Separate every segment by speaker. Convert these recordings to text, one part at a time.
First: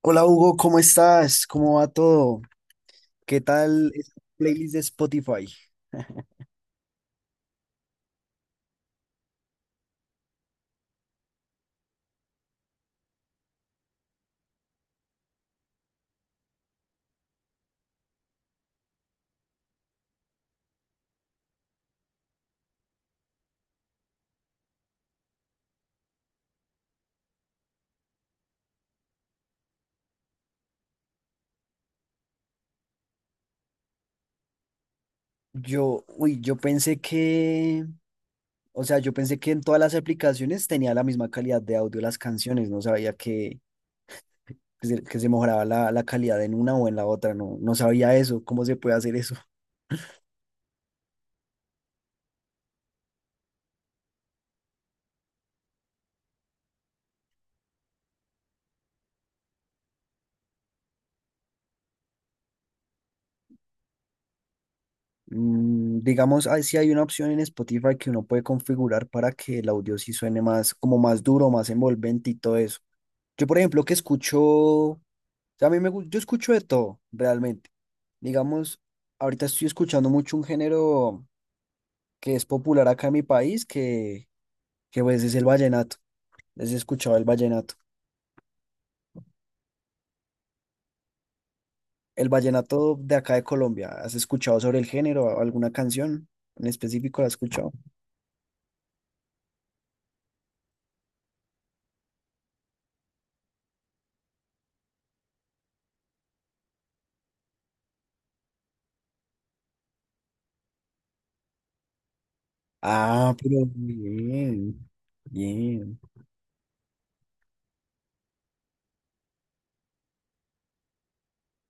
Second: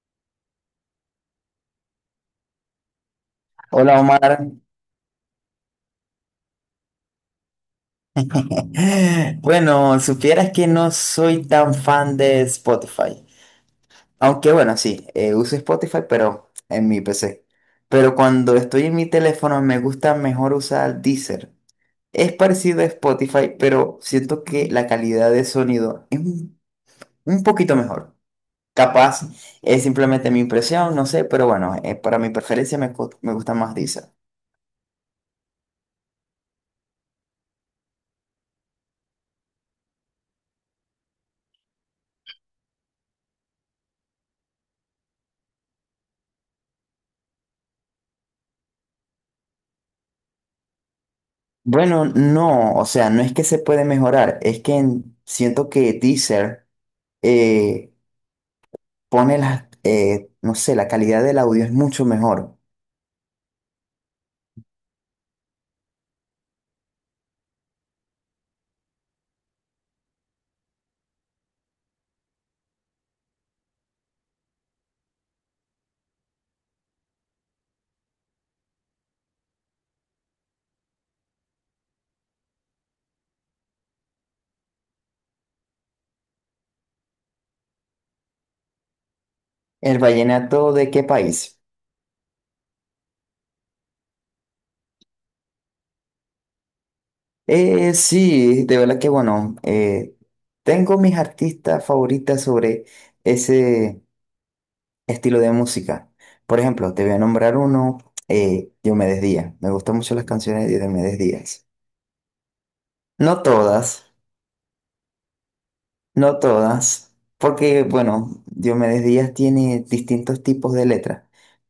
Speaker 1: Hola Hugo, ¿cómo estás? ¿Cómo va todo? ¿Qué tal
Speaker 2: Hola
Speaker 1: esa
Speaker 2: Omar.
Speaker 1: playlist de Spotify?
Speaker 2: Bueno, supieras que no soy tan fan de Spotify. Aunque bueno, sí, uso Spotify, pero en mi PC. Pero cuando estoy en mi teléfono me gusta mejor usar Deezer. Es parecido a Spotify, pero siento que la calidad de sonido es un poquito mejor. Capaz es simplemente mi impresión, no sé, pero bueno, para mi preferencia me gusta más Deezer.
Speaker 1: Yo pensé que, o sea, yo pensé que en todas las aplicaciones tenía la misma calidad de audio las canciones. No sabía que se mejoraba la calidad en una o en la otra. No, no sabía eso. ¿Cómo se puede hacer eso?
Speaker 2: Bueno, no, o sea, no es que se puede mejorar, es que siento que Deezer eh, pone las, no sé, la calidad del audio es mucho mejor.
Speaker 1: Digamos, ah, sí hay una opción en Spotify que uno puede configurar para que el audio sí suene más, como más duro, más envolvente y todo eso. Yo, por ejemplo, que escucho sea, a mí me, gu- yo escucho de todo, realmente. Digamos, ahorita estoy escuchando mucho un género que es popular acá en mi país, que pues es el vallenato. Les he escuchado el vallenato.
Speaker 2: ¿El vallenato de qué país?
Speaker 1: El vallenato de acá de Colombia. ¿Has escuchado sobre el género? ¿Alguna canción en específico la has escuchado?
Speaker 2: Sí, de verdad que bueno, tengo mis artistas favoritas sobre ese estilo de música. Por ejemplo, te voy a nombrar uno, Diomedes Díaz. Me gustan mucho las canciones de Diomedes Díaz.
Speaker 1: Ah,
Speaker 2: No
Speaker 1: pero
Speaker 2: todas.
Speaker 1: bien, bien.
Speaker 2: No todas, porque bueno, Diomedes Díaz tiene distintos tipos de letras,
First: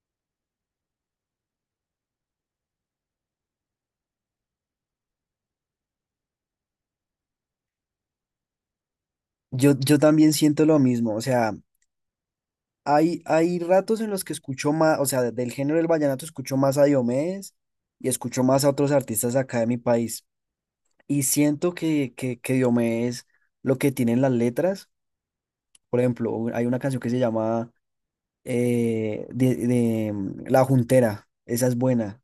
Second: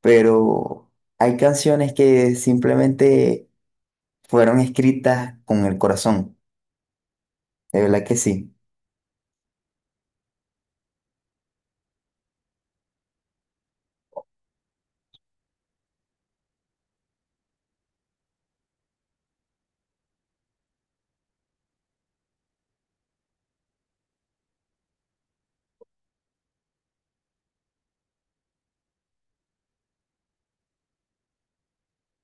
Speaker 2: pero hay canciones que simplemente fueron escritas con el corazón, de verdad que sí.
Speaker 1: Yo también siento lo mismo. O sea, hay ratos en los que escucho más, o sea, del género del vallenato escucho más a Diomedes y escucho más a otros artistas acá de mi país. Y siento que Diomedes, lo que tienen las letras, por ejemplo, hay una canción que se llama La Juntera, esa es buena,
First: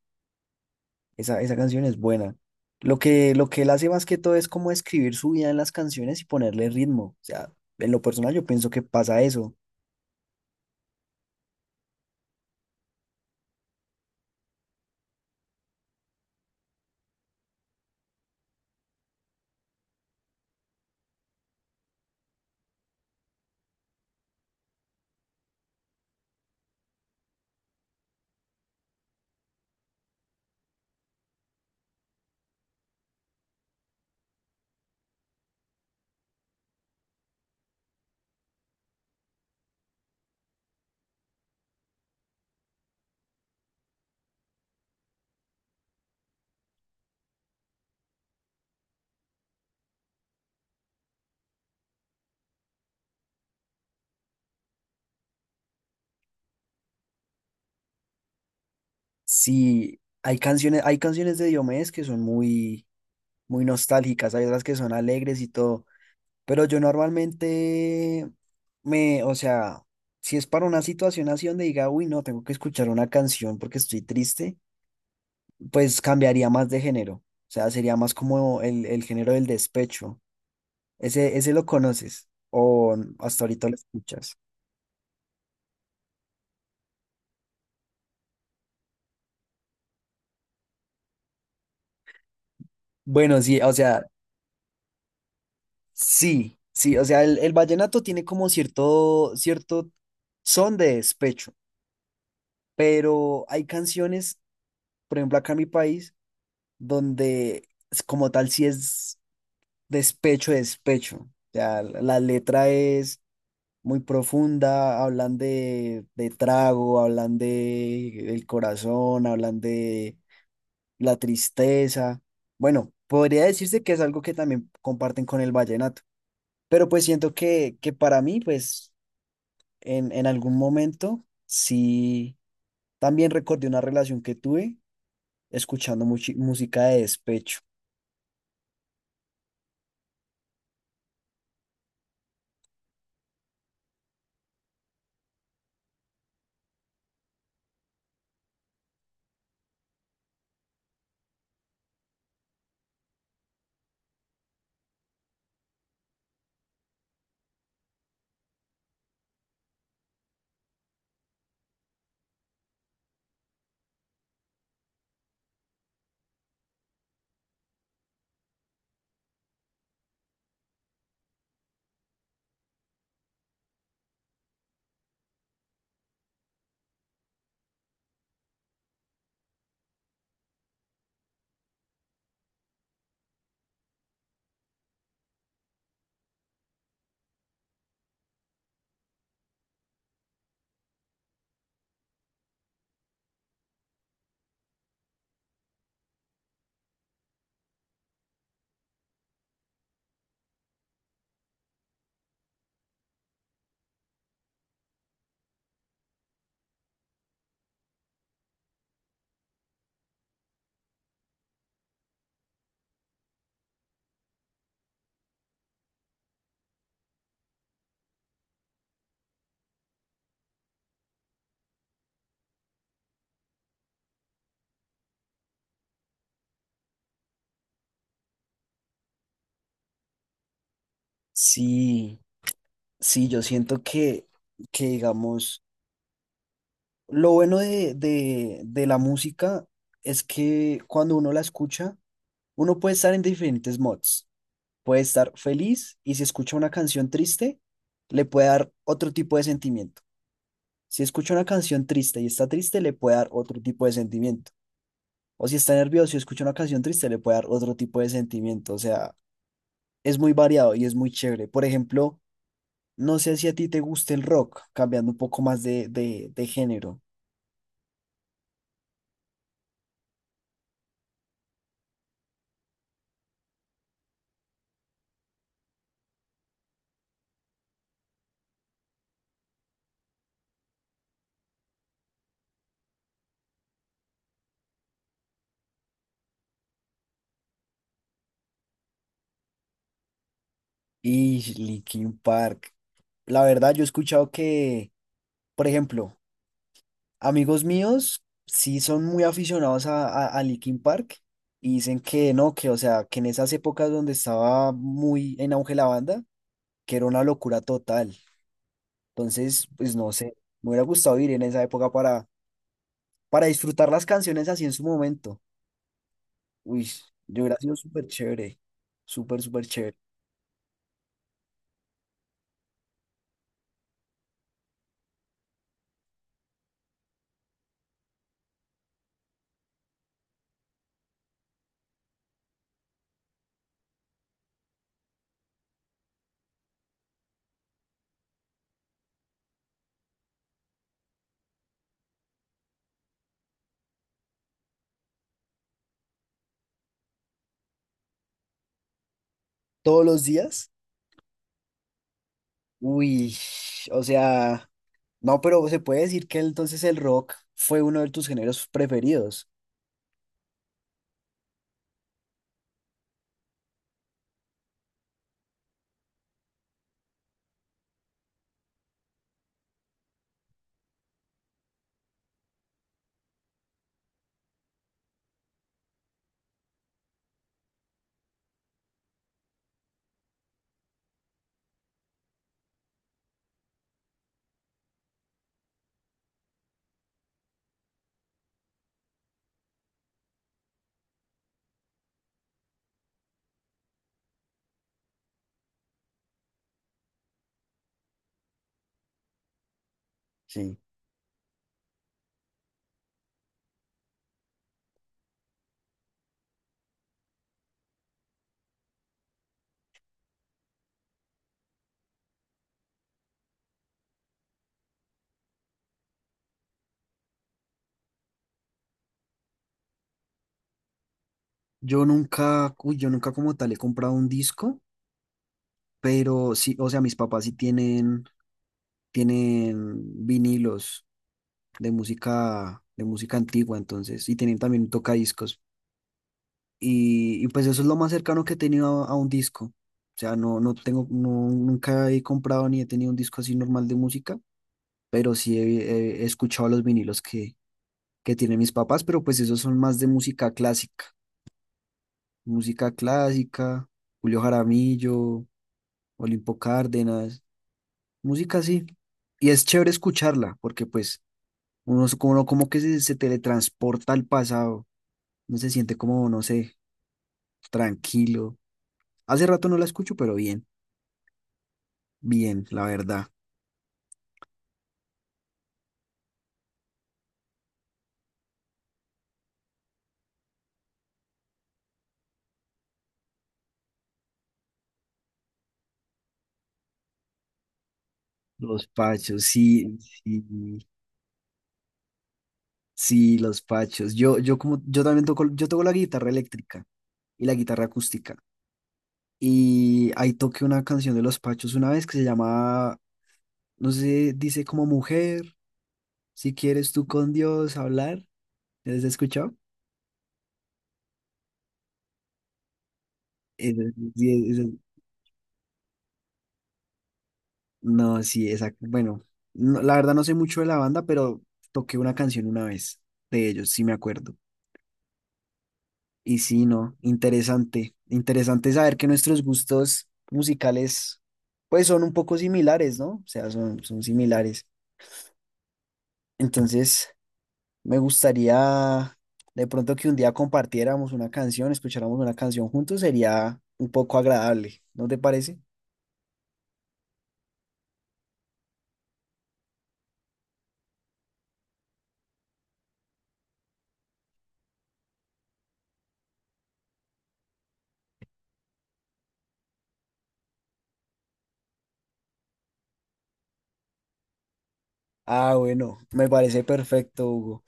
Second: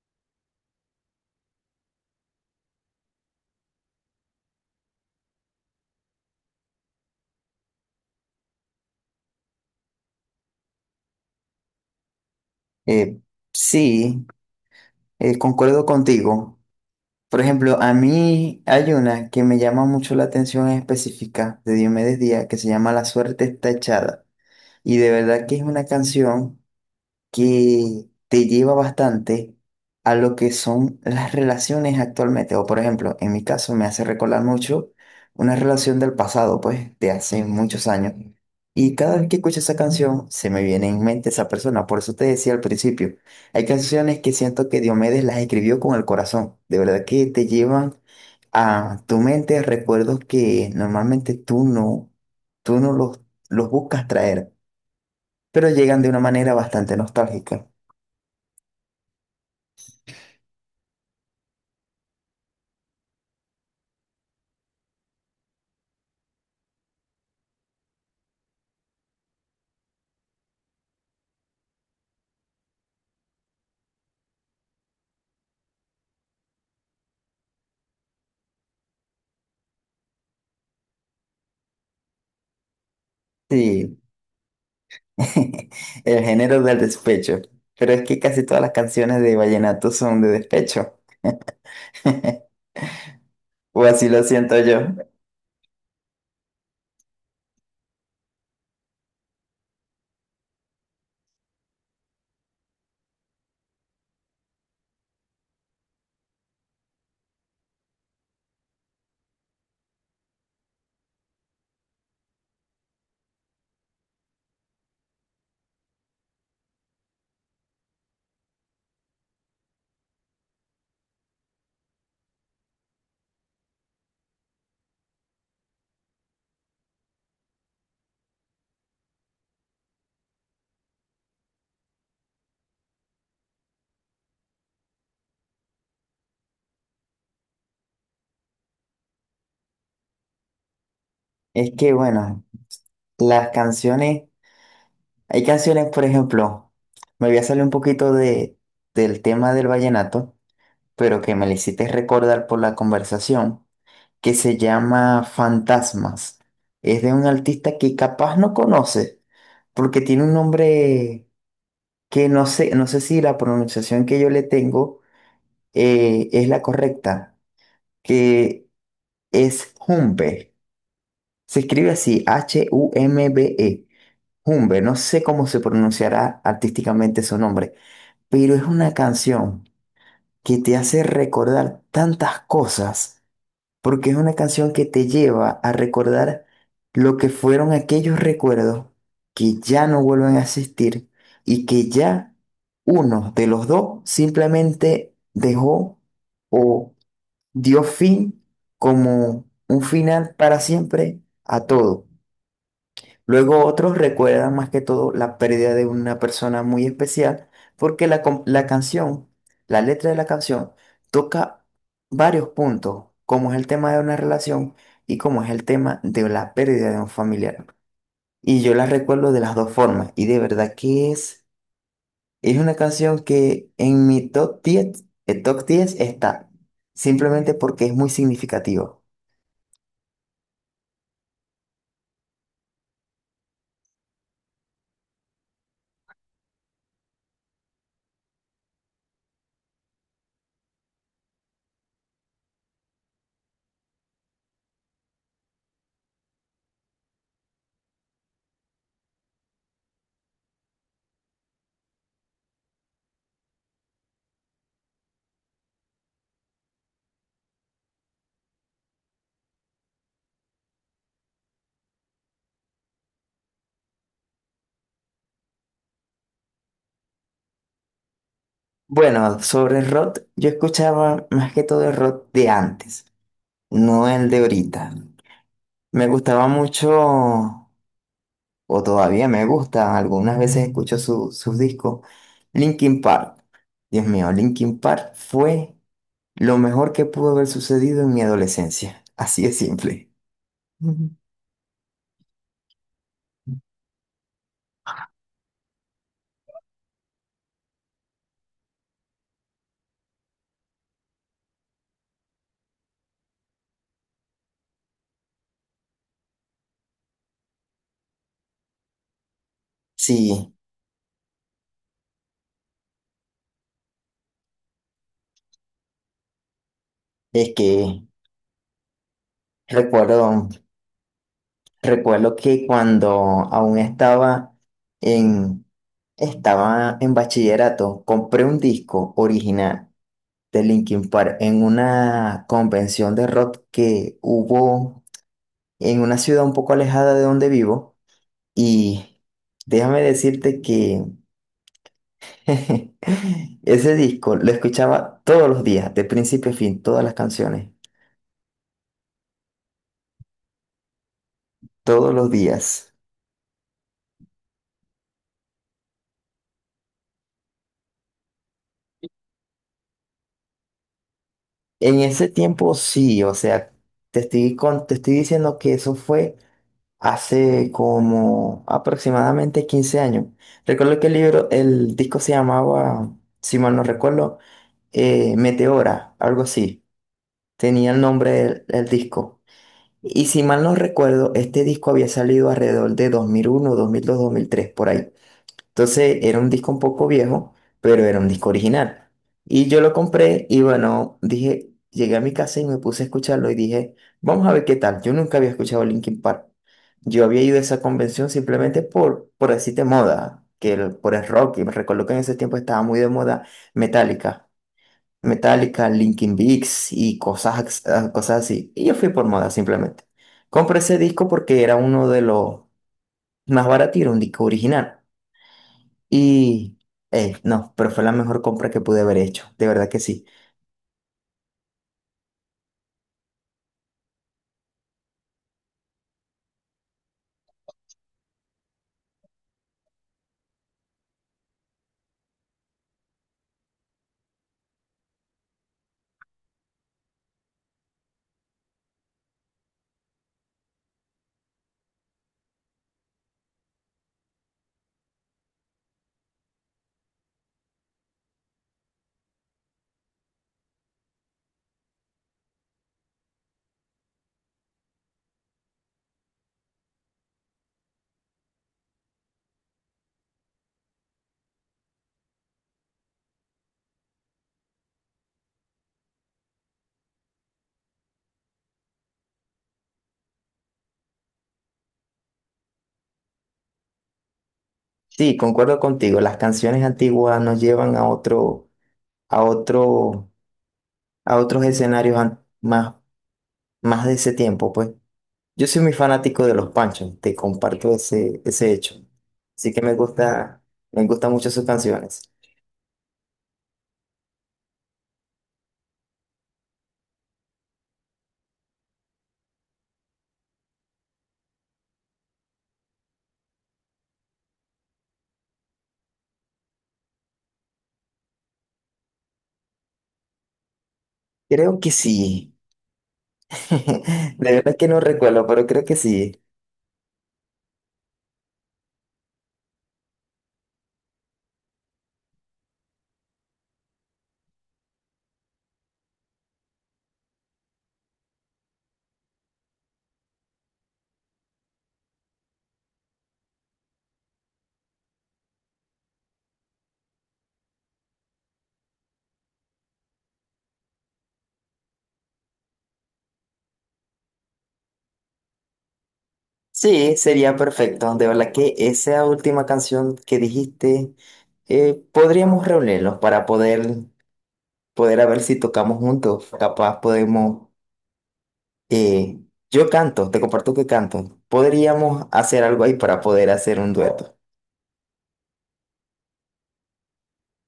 Speaker 1: esa canción es buena. Lo que él hace más que todo es como escribir su vida en las canciones y ponerle ritmo. O sea, en lo personal yo pienso que pasa eso.
Speaker 2: Eh, sí, Concuerdo contigo. Por ejemplo, a mí hay una que me llama mucho la atención en específica de Diomedes Díaz que se llama La suerte está echada. Y de verdad que es una canción que te lleva bastante a lo que son las relaciones actualmente. O por ejemplo, en mi caso me hace recordar mucho una relación del pasado, pues, de hace muchos años. Y cada vez que escucho esa canción, se me viene en mente esa persona. Por eso te decía al principio, hay canciones que siento que Diomedes las escribió con el corazón. De verdad que te llevan a tu mente recuerdos que normalmente tú no los, los buscas traer, pero llegan de una manera bastante nostálgica.
Speaker 1: Sí, hay canciones de Diomedes que son muy, muy nostálgicas. Hay otras que son alegres y todo, pero yo normalmente o sea, si es para una situación así donde diga, uy, no, tengo que escuchar una canción porque estoy triste, pues cambiaría más de género, o sea, sería más como el género del despecho, ese lo conoces o hasta ahorita lo
Speaker 2: Sí,
Speaker 1: escuchas.
Speaker 2: el género del despecho. Pero es que casi todas las canciones de vallenato son de despecho,
Speaker 1: Bueno, sí, o
Speaker 2: o
Speaker 1: sea.
Speaker 2: así lo siento yo.
Speaker 1: Sí, sí, o sea, el vallenato tiene como cierto, cierto son de despecho, pero hay canciones, por ejemplo, acá en mi país, donde es como tal sí es despecho, despecho. O sea, la letra es muy profunda, hablan de trago, hablan de el corazón, hablan de la tristeza. Bueno, podría decirse que es algo que también comparten con el vallenato, pero pues siento que para mí, pues en algún momento sí, también recordé una relación que tuve escuchando música de despecho.
Speaker 2: Es que bueno, las canciones, hay canciones, por ejemplo, me voy a salir un poquito del tema del vallenato, pero que me lo hiciste recordar por la conversación, que se llama Fantasmas. Es de un artista que capaz no conoce, porque tiene un nombre que no sé si la pronunciación que yo le tengo es la correcta, que es Humbe. Se escribe así, Humbe. Humbe, no sé cómo se pronunciará artísticamente su nombre, pero es una canción que te hace recordar tantas cosas, porque es una canción que te lleva a recordar lo que fueron aquellos recuerdos que ya no vuelven a existir y que ya uno de los dos simplemente dejó o dio fin como un final para siempre a todo. Luego otros recuerdan más que todo la pérdida de una persona muy especial porque la canción, la letra de la canción, toca varios puntos, como es el tema de una relación y como es el tema de la pérdida de un familiar. Y yo la recuerdo de las dos formas y de verdad que es una canción que en mi top 10 está, simplemente porque es muy significativa.
Speaker 1: Sí, sí, yo siento que digamos, lo bueno de la música es que cuando uno la escucha, uno puede estar en diferentes mods. Puede estar feliz y si escucha una canción triste, le puede dar otro tipo de sentimiento. Si escucha una canción triste y está triste, le puede dar otro tipo de sentimiento. O si está nervioso y escucha una canción triste, le puede dar otro tipo de sentimiento. O sea, es muy variado y es muy chévere. Por ejemplo, no sé si a ti te gusta el rock, cambiando un poco más de género.
Speaker 2: Bueno, sobre el rock, yo escuchaba más que todo el rock de antes, no el de ahorita. Me gustaba mucho, o todavía me gusta, algunas veces escucho sus discos, Linkin Park. Dios mío, Linkin Park fue lo mejor que pudo haber sucedido en mi adolescencia, así de simple. Ujú.
Speaker 1: Y Linkin Park. La verdad, yo he escuchado que, por ejemplo, amigos míos sí son muy aficionados a Linkin Park y dicen que no, que o sea, que en esas épocas donde estaba muy en auge la banda, que era una locura total. Entonces, pues no sé,
Speaker 2: Sí,
Speaker 1: me hubiera gustado ir en esa época para disfrutar las canciones así en su momento. Uy, yo
Speaker 2: es
Speaker 1: hubiera sido
Speaker 2: que
Speaker 1: súper chévere, súper, súper chévere.
Speaker 2: recuerdo. Recuerdo que cuando aún en, estaba en bachillerato, compré un disco original de Linkin Park en una convención de rock que hubo en una ciudad un poco alejada de donde vivo. Y déjame decirte que ese disco lo escuchaba todos los días, de principio a fin, todas las canciones,
Speaker 1: Todos los días,
Speaker 2: todos los días.
Speaker 1: uy, o sea, no, pero se puede decir que entonces el rock fue uno de tus géneros preferidos.
Speaker 2: En ese tiempo sí, o sea, te estoy diciendo que eso fue hace como aproximadamente 15 años. Recuerdo que el libro, el disco se llamaba, si mal no recuerdo, Meteora, algo así. Tenía el nombre del disco. Y si mal no recuerdo, este disco había salido alrededor de dos mil uno, 2003, por ahí. Entonces era un disco un poco viejo, pero era un disco original. Y yo lo compré y bueno, dije, llegué a mi casa y me puse a escucharlo y dije, vamos a ver qué tal. Yo nunca había escuchado Linkin Park. Yo había ido a esa convención simplemente por decirte moda,
Speaker 1: Sí.
Speaker 2: por el rock. Y me recuerdo que en ese tiempo estaba muy de moda Metallica. Metallica, Linkin Park y cosas así. Y yo fui por moda simplemente. Compré ese disco porque era uno de los más baratos, y era un disco original. Y no, pero fue la mejor compra que pude haber hecho, de verdad que sí.
Speaker 1: Yo nunca como tal he comprado un disco, pero sí, o sea, mis papás sí tienen vinilos de música antigua, entonces, y tienen también un tocadiscos. Y pues eso es lo más cercano que he tenido a un disco. O sea, no, no tengo, no, nunca he comprado ni he tenido un disco así normal de música, pero sí he escuchado los vinilos que tienen mis papás, pero pues esos son más de música clásica. Música clásica, Julio Jaramillo, Olimpo Cárdenas, música así. Y es chévere escucharla, porque pues uno, es como, uno como que se teletransporta al pasado, no se siente como, no sé, tranquilo. Hace rato no la escucho, pero bien. Bien, la verdad.
Speaker 2: Sí, concuerdo contigo, las canciones antiguas nos llevan a otro, a otros escenarios más, más de ese tiempo, pues. Yo soy muy fanático de los Panchos, te comparto ese
Speaker 1: Los
Speaker 2: hecho.
Speaker 1: pachos,
Speaker 2: Así que
Speaker 1: sí, sí,
Speaker 2: me gustan mucho sus canciones.
Speaker 1: sí, los pachos. Yo como, yo también toco, yo toco la guitarra eléctrica y la guitarra acústica. Y ahí toqué una canción de los pachos una vez que se llama, no sé, dice como mujer, si quieres tú con Dios hablar. ¿Has escuchado?
Speaker 2: Creo que sí.
Speaker 1: Esa- sí,
Speaker 2: De verdad que no recuerdo, pero creo que sí.
Speaker 1: no, sí, exacto. Bueno, la verdad no sé mucho de la banda, pero toqué una canción una vez de ellos, sí me acuerdo. Y sí, no, interesante. Interesante saber que nuestros gustos musicales, pues son un poco similares, ¿no? O sea, son similares. Entonces, me gustaría de pronto que un día compartiéramos una canción, escucháramos una canción juntos, sería un poco agradable, ¿no te parece?
Speaker 2: Sí, sería perfecto. De verdad que esa última canción que dijiste, podríamos reunirnos para poder a ver si tocamos juntos. Capaz podemos, eh, yo canto, te comparto que canto. Podríamos hacer algo ahí para poder hacer un dueto.
Speaker 1: Ah, bueno, me parece perfecto, Hugo.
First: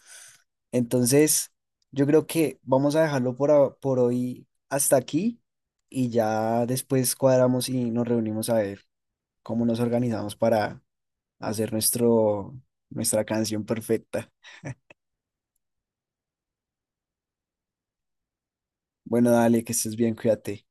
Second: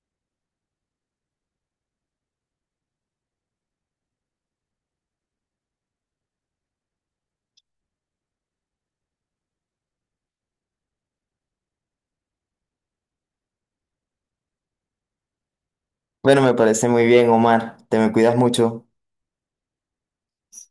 Speaker 1: Entonces, yo creo que vamos a dejarlo por hoy hasta aquí y ya después cuadramos y nos reunimos a ver cómo nos organizamos para hacer nuestra canción perfecta.
Speaker 2: Bueno, me parece muy bien, Omar. Te me cuidas mucho.
Speaker 1: Bueno, dale, que estés bien, cuídate.